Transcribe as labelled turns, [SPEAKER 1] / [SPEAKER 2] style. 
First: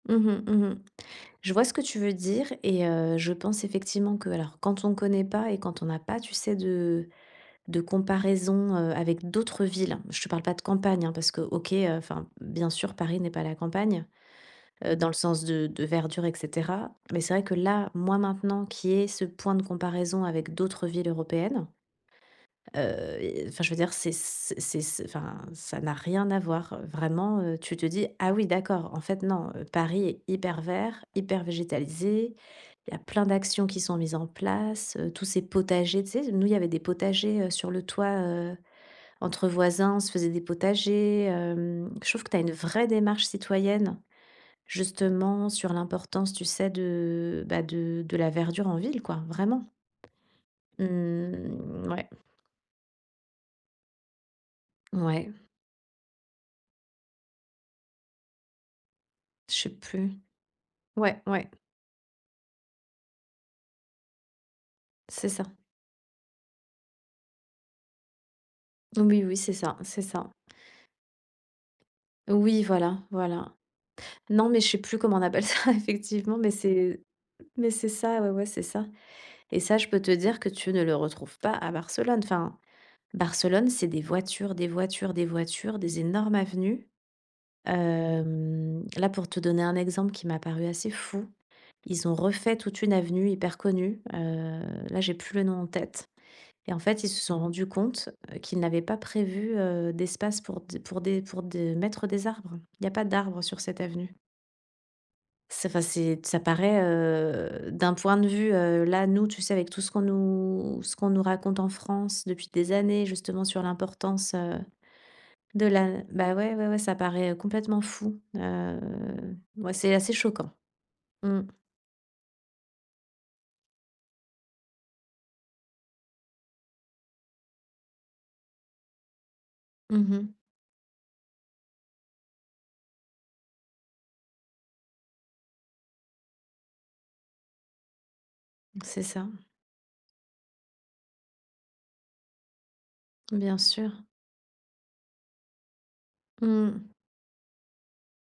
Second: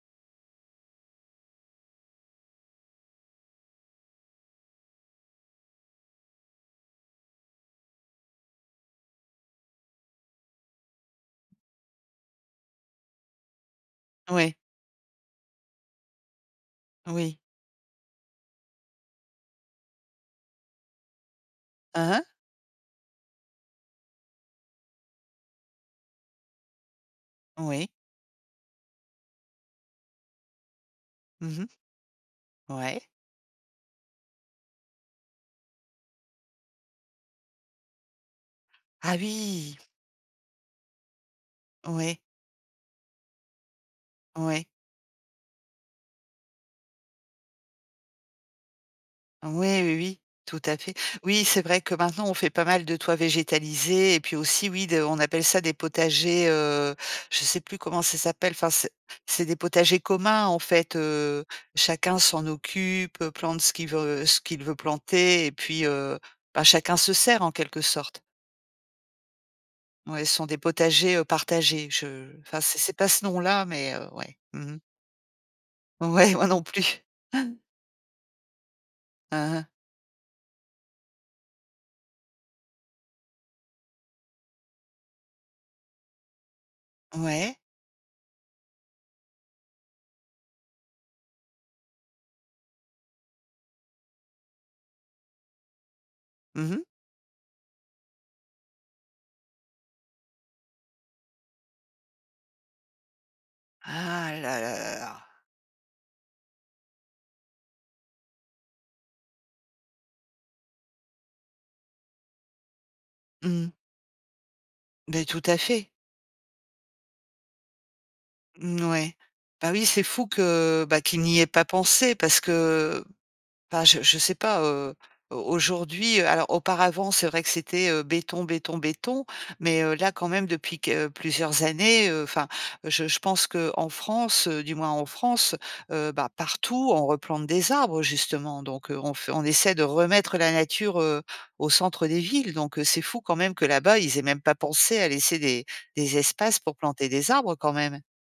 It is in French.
[SPEAKER 1] Mmh mh, mmh mh, je vois ce que tu veux dire et heu, je pense effectivement que alors, quand on connaît pas et quand on n'a pas, tu sais, de de comparaison, heu, avec d'autres villes, je te parle pas de campagne, hein, parce que OK, heu, enfin, bien sûr, Paris n'est pas la campagne,
[SPEAKER 2] Ouais.
[SPEAKER 1] heu, dans le sens de de verdure, et cetera. Mais c'est
[SPEAKER 2] Oui.
[SPEAKER 1] vrai que là, moi, maintenant qu'il y ait ce point de comparaison avec d'autres villes européennes.
[SPEAKER 2] Aha.
[SPEAKER 1] Heu, et enfin, je veux dire, c'est c c'est c enfin, ça n'a rien à voir, heu, vraiment, heu. Tu te
[SPEAKER 2] Oui.
[SPEAKER 1] dis: «Ah oui, d'accord. En fait non, heu, Paris est hyper vert, hyper
[SPEAKER 2] Mmh mh.
[SPEAKER 1] végétalisé». Il y a
[SPEAKER 2] Ouais.
[SPEAKER 1] plein d'actions qui sont mises en place, heu. Tous ces potagers, tu sais, nous, il y avait des potagers, heu, sur le toit, heu,
[SPEAKER 2] Ah
[SPEAKER 1] entre
[SPEAKER 2] oui!
[SPEAKER 1] voisins, on se faisait des potagers, hem. Je
[SPEAKER 2] Ouais.
[SPEAKER 1] trouve que tu as une vraie démarche citoyenne,
[SPEAKER 2] Ouais.
[SPEAKER 1] justement, sur l'importance, tu sais, de, bah, de de la verdure en ville quoi, vraiment.
[SPEAKER 2] Ouais, oui, oui, tout à fait. Oui, c'est vrai
[SPEAKER 1] Mmh,
[SPEAKER 2] que
[SPEAKER 1] ouais.
[SPEAKER 2] maintenant, on fait pas mal de toits végétalisés. Et puis aussi, oui de on
[SPEAKER 1] Mouais.
[SPEAKER 2] appelle ça des potagers, heu, je sais plus comment ça s'appelle. Enfin, c'est c'est
[SPEAKER 1] Je
[SPEAKER 2] des
[SPEAKER 1] sais
[SPEAKER 2] potagers
[SPEAKER 1] plus.
[SPEAKER 2] communs. En fait,
[SPEAKER 1] Ouais,
[SPEAKER 2] heu,
[SPEAKER 1] ouais.
[SPEAKER 2] chacun s'en occupe, plante ce qu'il veut ce qu'il veut
[SPEAKER 1] C'est ça.
[SPEAKER 2] planter et puis, heu, bah, chacun se sert, en quelque sorte.
[SPEAKER 1] Oui oui, c'est ça, c'est
[SPEAKER 2] Ouais,
[SPEAKER 1] ça.
[SPEAKER 2] ce sont des potagers, heu, partagés, je enfin
[SPEAKER 1] Oui,
[SPEAKER 2] c'est c'est
[SPEAKER 1] voilà,
[SPEAKER 2] pas ce
[SPEAKER 1] voilà.
[SPEAKER 2] nom-là, mais, heu, ouais,
[SPEAKER 1] Non, mais je
[SPEAKER 2] mmh
[SPEAKER 1] sais
[SPEAKER 2] mh.
[SPEAKER 1] plus comment on appelle ça
[SPEAKER 2] Ouais,
[SPEAKER 1] effectivement,
[SPEAKER 2] moi
[SPEAKER 1] mais
[SPEAKER 2] non
[SPEAKER 1] c'est
[SPEAKER 2] plus.
[SPEAKER 1] mais c'est ça, ouais, ouais, c'est ça. Et
[SPEAKER 2] Aha.
[SPEAKER 1] ça, je peux te dire que tu ne le retrouves pas à Barcelone. Enfin, Barcelone, c'est des voitures, des voitures, des voitures, des énormes avenues.
[SPEAKER 2] Ouais.
[SPEAKER 1] Hem, là, pour te donner un exemple qui m'a paru assez fou, ils ont refait toute une avenue hyper connue, heu, là, j'ai plus le nom en tête
[SPEAKER 2] Mmh
[SPEAKER 1] et en
[SPEAKER 2] mh.
[SPEAKER 1] fait, ils se sont rendus compte, heu, qu'ils n'avaient pas prévu, heu, d'espace pour d pour des pour de mettre des arbres. Il y a pas d'arbres sur cette avenue.
[SPEAKER 2] Ah là là là là.
[SPEAKER 1] C'est fa c'est. Ça paraît, heu, d'un point de vue, heu, là, nous, tu sais, avec tout ce qu'on nous ce qu'on nous raconte en France depuis des années, justement, sur
[SPEAKER 2] Mmh.
[SPEAKER 1] l'importance, heu,
[SPEAKER 2] Beh tout à
[SPEAKER 1] de
[SPEAKER 2] fait.
[SPEAKER 1] la bah ouais, ouais, ouais, ça paraît complètement fou.
[SPEAKER 2] Mmh
[SPEAKER 1] Heu,
[SPEAKER 2] n ouais, bah
[SPEAKER 1] ouais,
[SPEAKER 2] oui,
[SPEAKER 1] c'est
[SPEAKER 2] c'est
[SPEAKER 1] assez
[SPEAKER 2] fou
[SPEAKER 1] choquant.
[SPEAKER 2] que, bah, qu'ils n'y
[SPEAKER 1] Mmh.
[SPEAKER 2] aient pas pensé parce que, bah, je je sais pas, heu, au aujourd'hui, heu, alors auparavant, c'est vrai que c'était, heu, béton, béton, béton. Mais, heu,
[SPEAKER 1] Mmh
[SPEAKER 2] là, quand
[SPEAKER 1] mh.
[SPEAKER 2] même, depuis que plusieurs années, heu, enfin, je je pense qu'en France, heu, du moins en France, heu, bah partout, on replante des arbres, justement. Donc, heu,
[SPEAKER 1] C'est
[SPEAKER 2] on
[SPEAKER 1] ça.
[SPEAKER 2] f on essaie de remettre la nature, heu, au centre des villes. Donc c'est fou quand même
[SPEAKER 1] Bien
[SPEAKER 2] que
[SPEAKER 1] sûr.
[SPEAKER 2] là-bas, ils aient même pas pensé à laisser des des espaces pour
[SPEAKER 1] Mmh.
[SPEAKER 2] planter des arbres quand même.